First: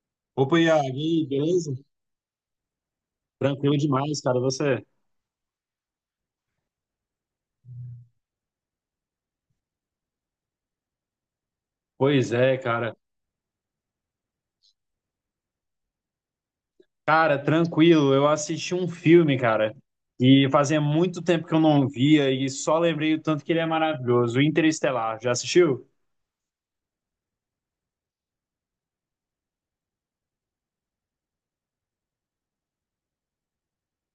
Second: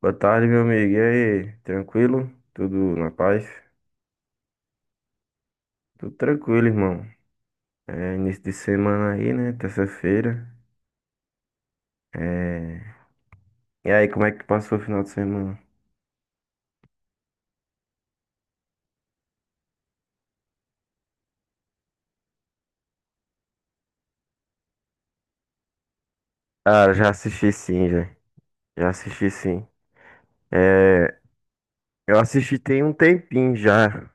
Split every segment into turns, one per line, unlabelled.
Boa tarde,
Opa,
meu
Iago, e
amigo. E
aí,
aí,
beleza?
tranquilo? Tudo na paz?
Tranquilo demais, cara, você?
Tudo tranquilo, irmão. É início de semana aí, né? Terça-feira.
Pois é,
É.
cara.
E aí, como é que passou o final de semana?
Cara, tranquilo, eu assisti um filme, cara, e fazia muito tempo que eu não via e só lembrei o tanto que ele é maravilhoso, Interestelar, já assistiu?
Cara, já assisti sim, já. Já assisti sim. É. Eu assisti tem um tempinho já.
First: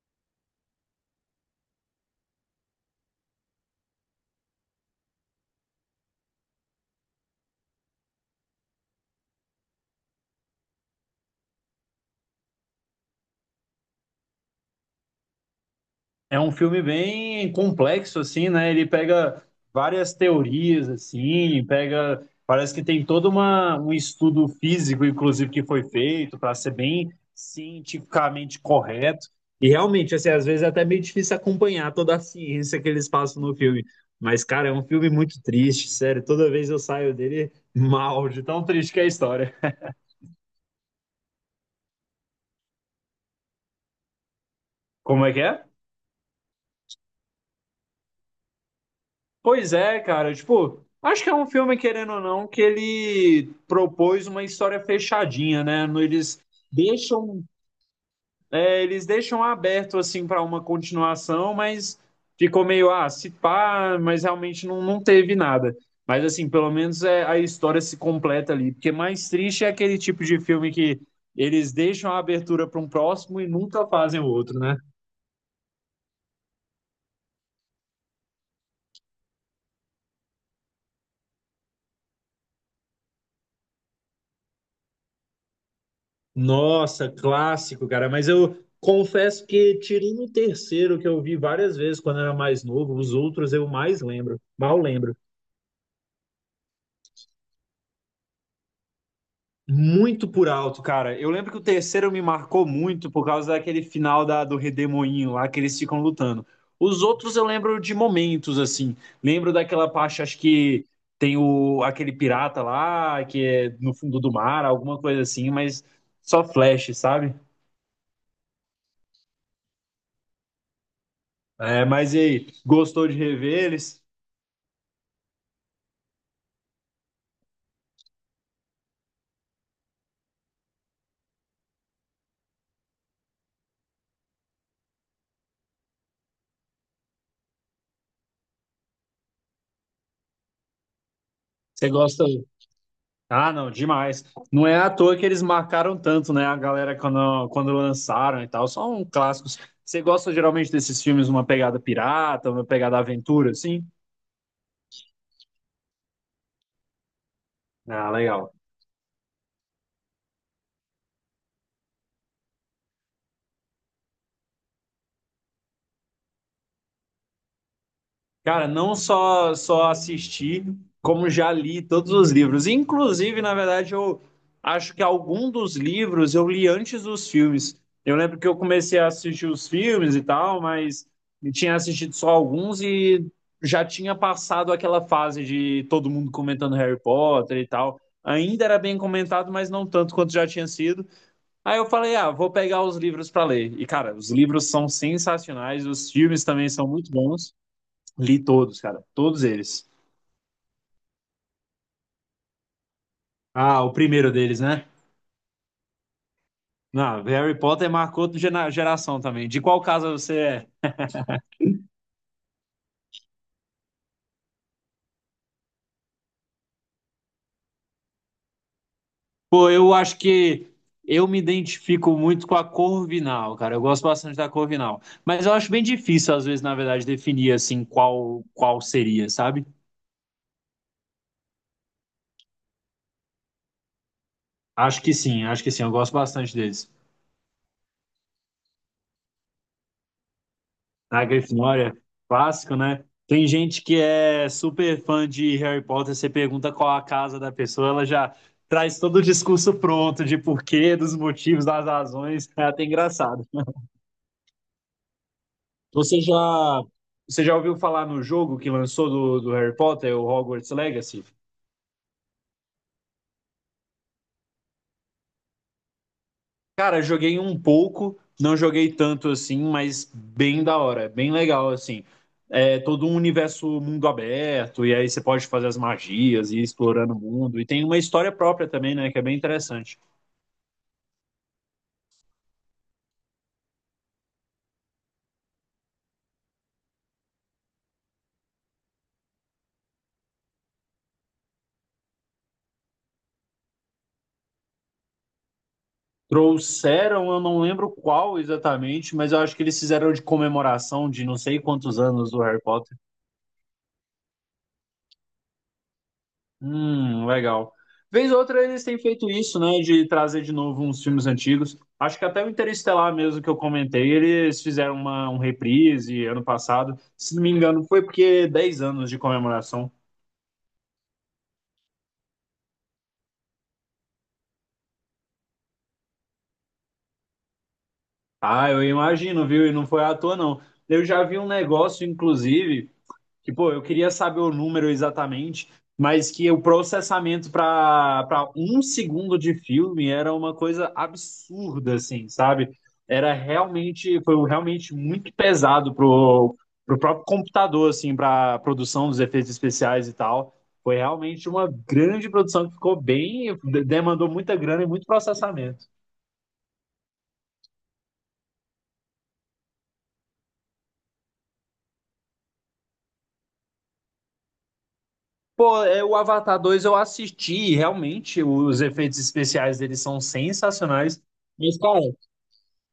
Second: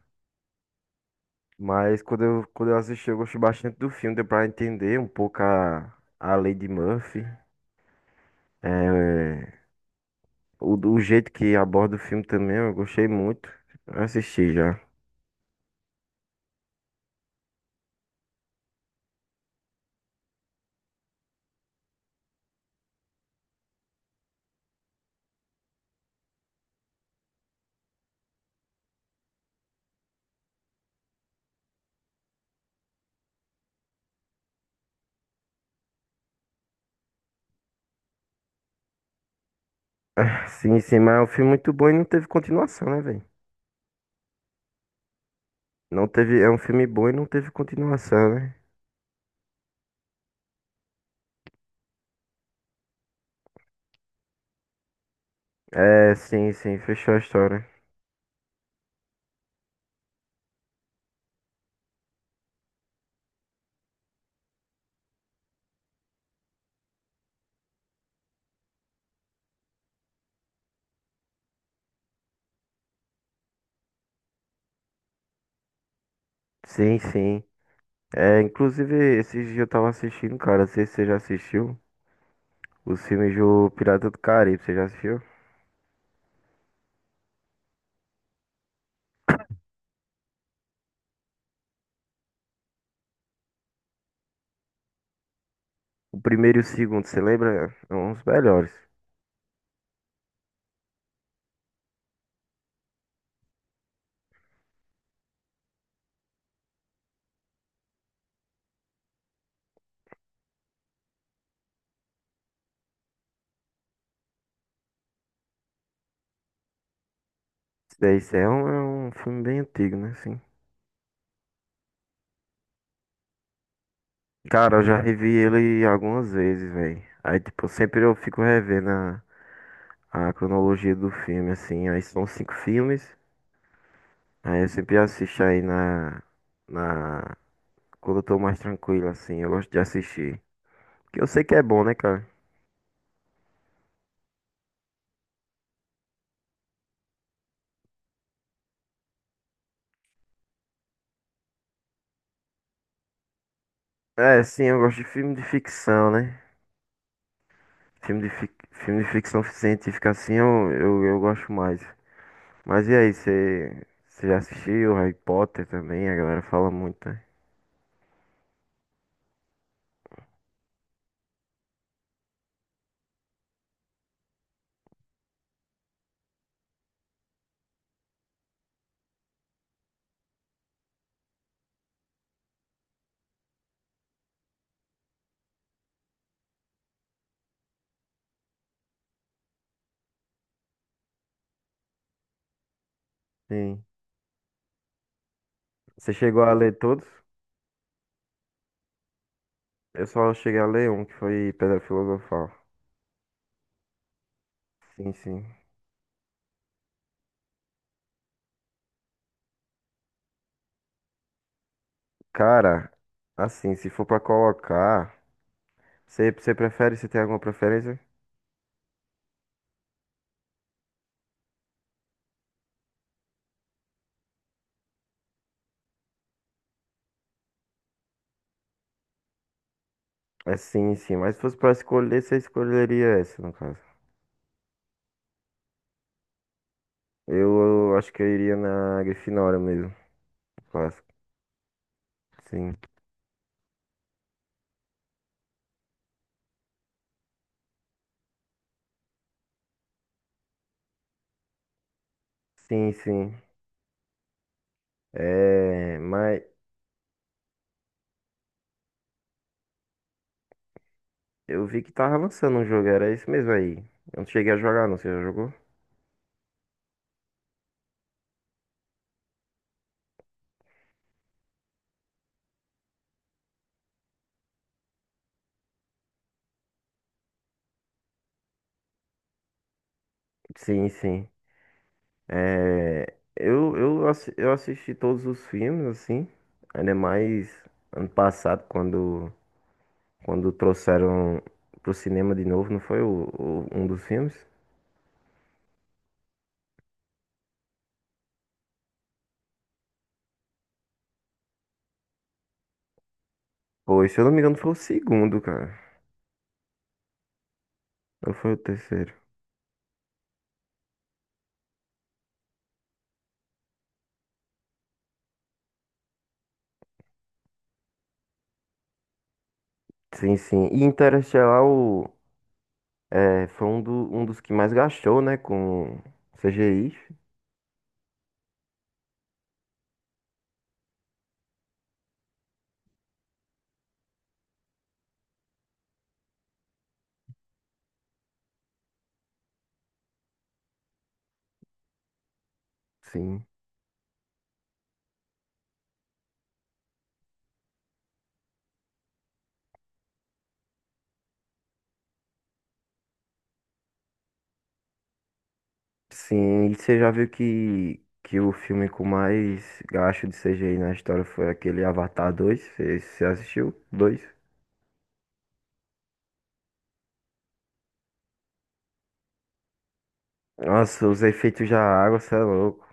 Mas quando eu assisti, eu gostei bastante do filme. Deu pra entender um pouco a Lei de Murphy. É. O jeito que aborda o filme também, eu gostei muito. Eu assisti já.
É um filme bem complexo, assim, né? Ele pega várias teorias, assim, pega. Parece que tem todo um estudo físico, inclusive, que foi feito para ser bem cientificamente correto. E realmente, assim, às vezes é até meio difícil acompanhar toda a ciência que eles passam no filme. Mas, cara, é um filme muito triste, sério. Toda vez eu saio dele mal, de tão triste que é a história.
Sim, sim, mas é um filme muito bom e não teve continuação, né, velho?
Como é que é?
Não teve, é um filme bom e não teve continuação, né?
Pois é, cara, tipo, acho que é um filme, querendo ou não, que ele propôs uma história fechadinha, né?
É,
Eles
sim, sim, fechou a
deixam,
história.
é, eles deixam aberto assim para uma continuação, mas ficou meio, ah, se pá, mas realmente não teve nada. Mas assim, pelo menos é, a história se completa ali, porque mais triste é aquele tipo de filme que eles deixam a abertura para um próximo e nunca fazem o outro, né?
Sim, sim. É, inclusive, esses dias eu tava assistindo, cara, não sei se você já assistiu, os filmes do Pirata do Caribe, você já assistiu?
Nossa, clássico, cara. Mas eu confesso que tirando o terceiro, que eu vi várias vezes quando eu era mais novo, os outros eu mais lembro, mal lembro.
O primeiro e o segundo, você lembra? É um dos melhores.
Muito por alto, cara. Eu lembro que o terceiro me marcou muito por causa daquele final do Redemoinho lá que eles ficam lutando. Os outros eu lembro de momentos, assim. Lembro daquela parte, acho que tem aquele pirata lá, que é no fundo do mar, alguma coisa assim, mas só flash, sabe?
Esse daí, esse é um filme bem antigo, né, assim.
É, mas e aí, gostou de rever eles?
Cara, eu já revi ele algumas vezes, velho. Aí, tipo, sempre eu fico revendo a cronologia do filme, assim. Aí são cinco filmes. Aí eu sempre assisto aí na, quando eu tô mais tranquilo, assim, eu gosto de assistir. Porque eu sei que é bom,
Você
né, cara?
gosta. Ah, não, demais. Não é à toa que eles marcaram tanto, né? A galera quando lançaram e tal. São clássicos. Você gosta geralmente desses filmes, uma pegada pirata, uma pegada aventura, assim?
É, sim, eu gosto de filme de ficção, né?
Ah,
Filme de, fic...
legal.
filme de ficção científica, assim, eu gosto mais. Mas e aí, você já assistiu Harry Potter também? A galera fala muito, né?
Cara, não só assisti, como já li todos os livros. Inclusive, na verdade, eu acho que algum dos livros eu li antes dos filmes. Eu lembro que eu comecei a assistir os filmes e tal, mas eu tinha assistido só alguns e já tinha passado aquela fase de todo mundo comentando Harry Potter e tal. Ainda era bem comentado, mas não tanto quanto já tinha sido. Aí eu falei, ah, vou pegar os livros para ler.
Sim.
E, cara, os livros são sensacionais, os
Você chegou
filmes
a
também
ler
são
todos?
muito bons. Li todos, cara. Todos eles.
Eu só cheguei a ler um, que foi Pedra Filosofal.
Ah, o primeiro deles, né?
Sim, sim.
Não, Harry Potter marcou outra geração também. De qual casa você é?
Cara, assim, se for pra colocar, você prefere, você tem alguma preferência?
Pô, eu acho que eu me identifico muito com a Corvinal, cara. Eu gosto bastante da Corvinal. Mas eu acho bem difícil, às vezes, na verdade, definir assim qual seria, sabe?
É sim, sim. Mas se fosse pra escolher, você escolheria essa, no caso.
Acho que sim, acho que sim. Eu gosto bastante deles.
Eu acho que eu iria na Grifinória mesmo. Clássico.
A Grifinória é
Sim.
clássico, né? Tem gente que é super fã de Harry Potter, você pergunta qual a casa da pessoa, ela já traz todo o discurso pronto de porquê, dos motivos, das razões. É até
Sim, sim.
engraçado.
É,
Você
mas
já, você já ouviu falar no jogo que lançou do Harry Potter, o Hogwarts Legacy?
eu vi que tava lançando um jogo, era isso mesmo aí. Eu não cheguei a jogar, não. Você já jogou?
Cara, joguei um pouco, não joguei tanto assim, mas bem da hora, bem legal assim. É todo um universo mundo aberto, e aí você pode fazer as magias e ir explorando o mundo. E tem uma história própria também, né? Que é bem interessante.
Sim, sim. É, eu assisti todos os filmes, assim. Ainda mais ano passado, quando trouxeram pro cinema de novo, não foi um dos filmes?
Trouxeram, eu não lembro qual exatamente, mas eu acho que eles fizeram de comemoração de não sei quantos anos do Harry Potter.
Pois, se eu não me engano, foi o segundo, cara.
Legal. Vez
Ou
ou
foi o
outra eles têm
terceiro?
feito isso, né, de trazer de novo uns filmes antigos. Acho que até o Interestelar mesmo que eu comentei, eles fizeram uma, um reprise ano passado. Se não me engano, foi porque 10 anos de comemoração.
Sim, sim. E Interestelar foi um dos que mais gastou, né? Com CGI.
Ah, eu imagino, viu? E não foi à toa, não. Eu já vi um negócio, inclusive, que, pô, eu queria saber o número exatamente, mas que o processamento para um segundo de filme era uma coisa absurda, assim, sabe? Era
Sim.
realmente, foi um realmente muito pesado pro próprio computador, assim, para produção dos efeitos especiais e tal. Foi realmente uma grande produção que ficou bem, demandou muita grana e muito processamento.
Sim, e você já viu que o filme com mais gasto de CGI na história foi aquele Avatar dois. Você assistiu? Dois?
Pô, é, o Avatar 2 eu assisti, e realmente os efeitos especiais deles são
Nossa, os
sensacionais.
efeitos
Mas,
da
cara,
água, você é louco.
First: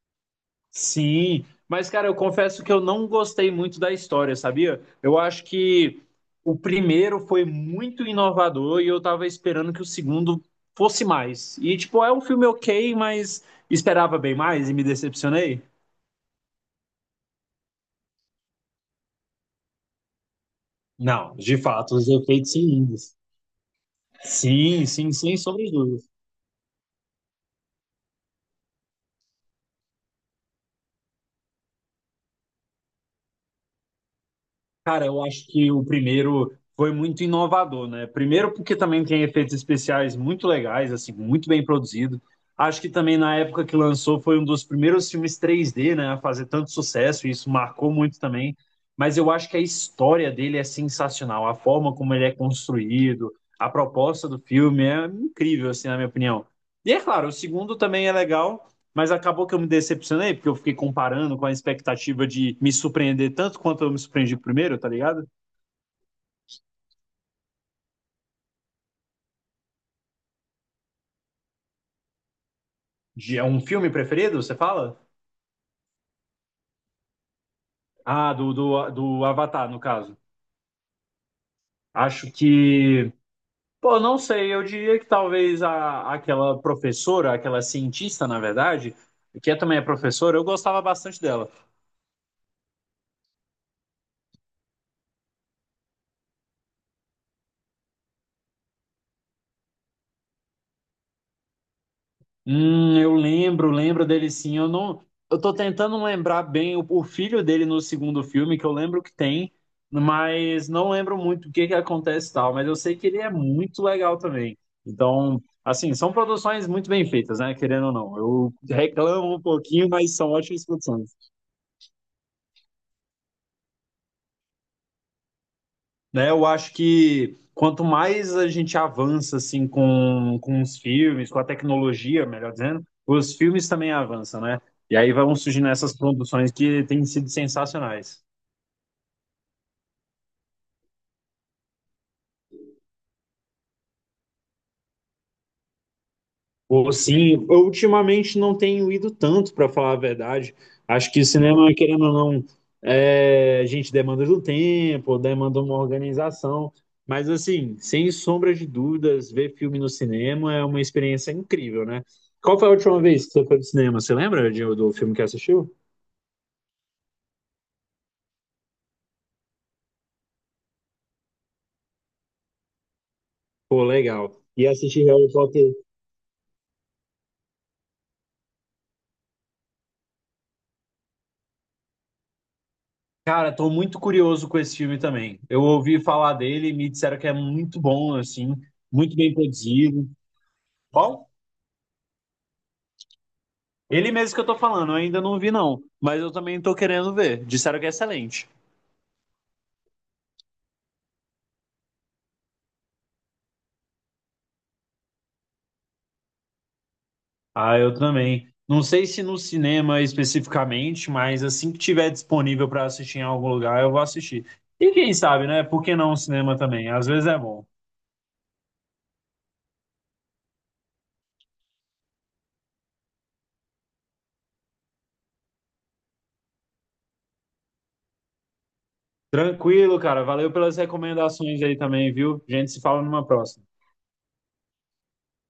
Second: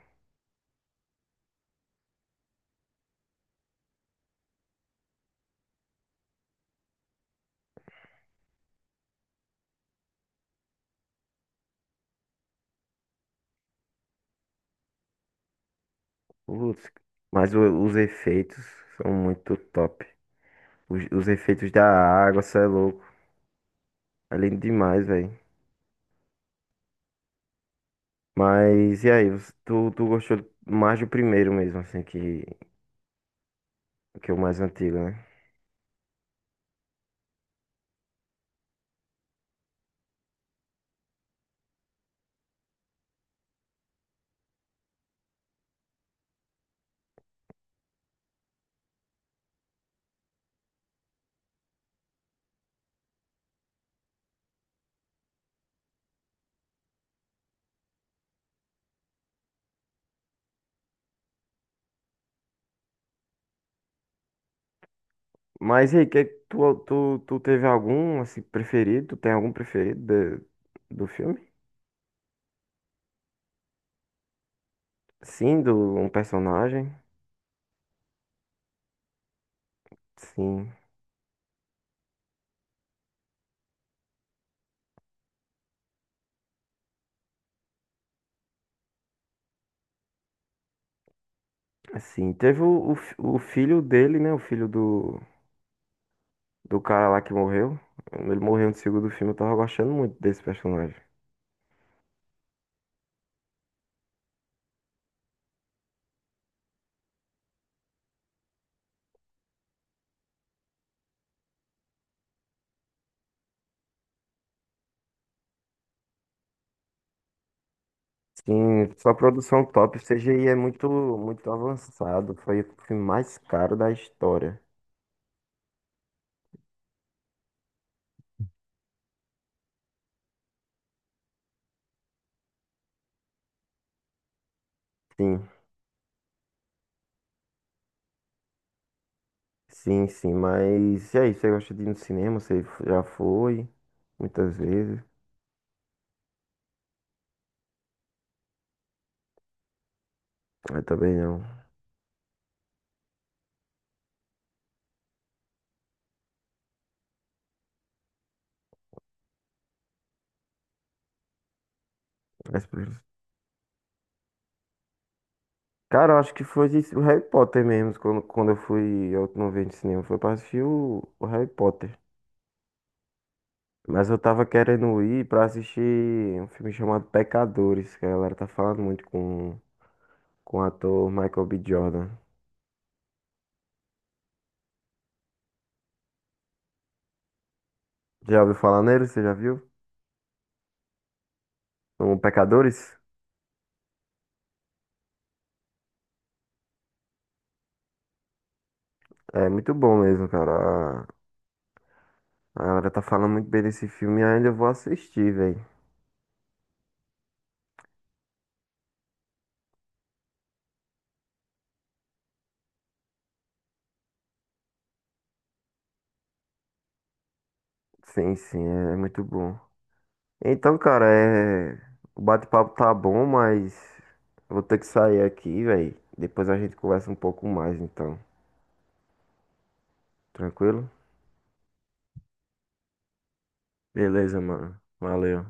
Sim, mas cara, eu confesso que eu não gostei muito da história, sabia? Eu acho que o primeiro foi muito inovador e eu tava esperando que o segundo fosse mais. E tipo, é um filme ok, mas esperava bem mais e me decepcionei?
Putz, mas os efeitos são muito top. Os
Não, de
efeitos da
fato, os
água,
efeitos
você
são
é louco.
lindos.
É lindo
Sim,
demais,
sim,
velho.
sim, sobre
Mas e aí, tu gostou mais do primeiro mesmo, assim, que é o mais antigo,
Cara,
né?
eu acho que o primeiro foi muito inovador, né? Primeiro porque também tem efeitos especiais muito legais, assim, muito bem produzido. Acho que também na época que lançou foi um dos primeiros filmes 3D, né, a fazer tanto sucesso, e isso marcou muito também. Mas eu acho que a história dele é sensacional, a forma como ele é construído, a proposta do filme é incrível, assim, na minha opinião. E é claro, o segundo também é legal, mas acabou que eu me decepcionei, porque eu fiquei comparando com a expectativa de me surpreender tanto quanto eu me surpreendi primeiro, tá ligado?
Mas e aí, tu teve algum, assim, preferido? Tu tem algum preferido do filme?
De, é um filme preferido, você fala?
Sim, do um personagem?
Ah, do Avatar, no caso.
Sim,
Acho que. Pô, não sei, eu diria que talvez aquela professora, aquela cientista, na verdade, que é, também é professora, eu gostava bastante dela.
assim. Teve o filho dele, né? O filho do cara lá que morreu. Ele morreu no segundo filme, eu tava gostando muito desse personagem.
Eu lembro, lembro dele sim. Eu não, eu tô tentando lembrar bem o filho dele no segundo filme, que eu lembro que tem, mas não lembro muito o que que acontece e tal, mas eu sei que ele é muito legal também. Então, assim, são produções muito bem feitas, né? Querendo ou não. Eu
Sim, só
reclamo um
produção
pouquinho,
top, o
mas são
CGI é
ótimas
muito,
produções.
muito avançado. Foi o filme mais caro da história.
Né? Eu acho que quanto mais a gente avança assim com os filmes, com a tecnologia, melhor dizendo, os filmes também avançam, né? E aí vão
Sim.
surgindo essas produções que têm sido sensacionais.
Sim, sim, mas e aí, você gosta de ir no cinema? Você já foi muitas vezes?
Ou sim, eu ultimamente não tenho ido tanto, para falar a verdade.
Eu
Acho
também
que
não.
cinema, querendo ou não, é, a gente demanda do tempo, demanda uma organização. Mas, assim, sem sombra de dúvidas, ver filme no cinema é uma experiência incrível, né? Qual
Mas,
foi a última vez que você foi no cinema? Você lembra do filme que assistiu?
cara, eu acho que foi isso, o Harry Potter mesmo. Quando eu fui a última vez no cinema, foi pra assistir o Harry Potter.
Pô,
Mas eu
legal.
tava
E
querendo
assistir
ir
Harry
pra
Potter.
assistir um filme chamado Pecadores, que a galera tá falando muito com o ator Michael B. Jordan.
Cara, tô muito curioso com esse filme também. Eu ouvi falar dele, me disseram que é muito bom,
Já ouviu
assim,
falar nele?
muito
Você
bem
já viu?
produzido. Qual?
O Pecadores?
Ele mesmo que eu tô falando, eu ainda não vi, não. Mas eu também tô querendo ver. Disseram que é excelente.
É muito bom mesmo, cara. A galera tá falando muito bem desse filme e ainda eu vou assistir, velho.
Ah, eu também. Não sei se no cinema especificamente, mas assim que tiver disponível pra assistir em algum lugar, eu vou assistir. E quem sabe, né? Por que não o cinema também? Às vezes é bom.
Sim, sim, é muito bom. Então, cara, o bate-papo tá bom, mas eu vou ter que sair aqui, velho. Depois a gente conversa um pouco mais, então.
Tranquilo, cara. Valeu pelas
Tranquilo?
recomendações aí também, viu? A gente se fala numa próxima.
Beleza, mano. Valeu.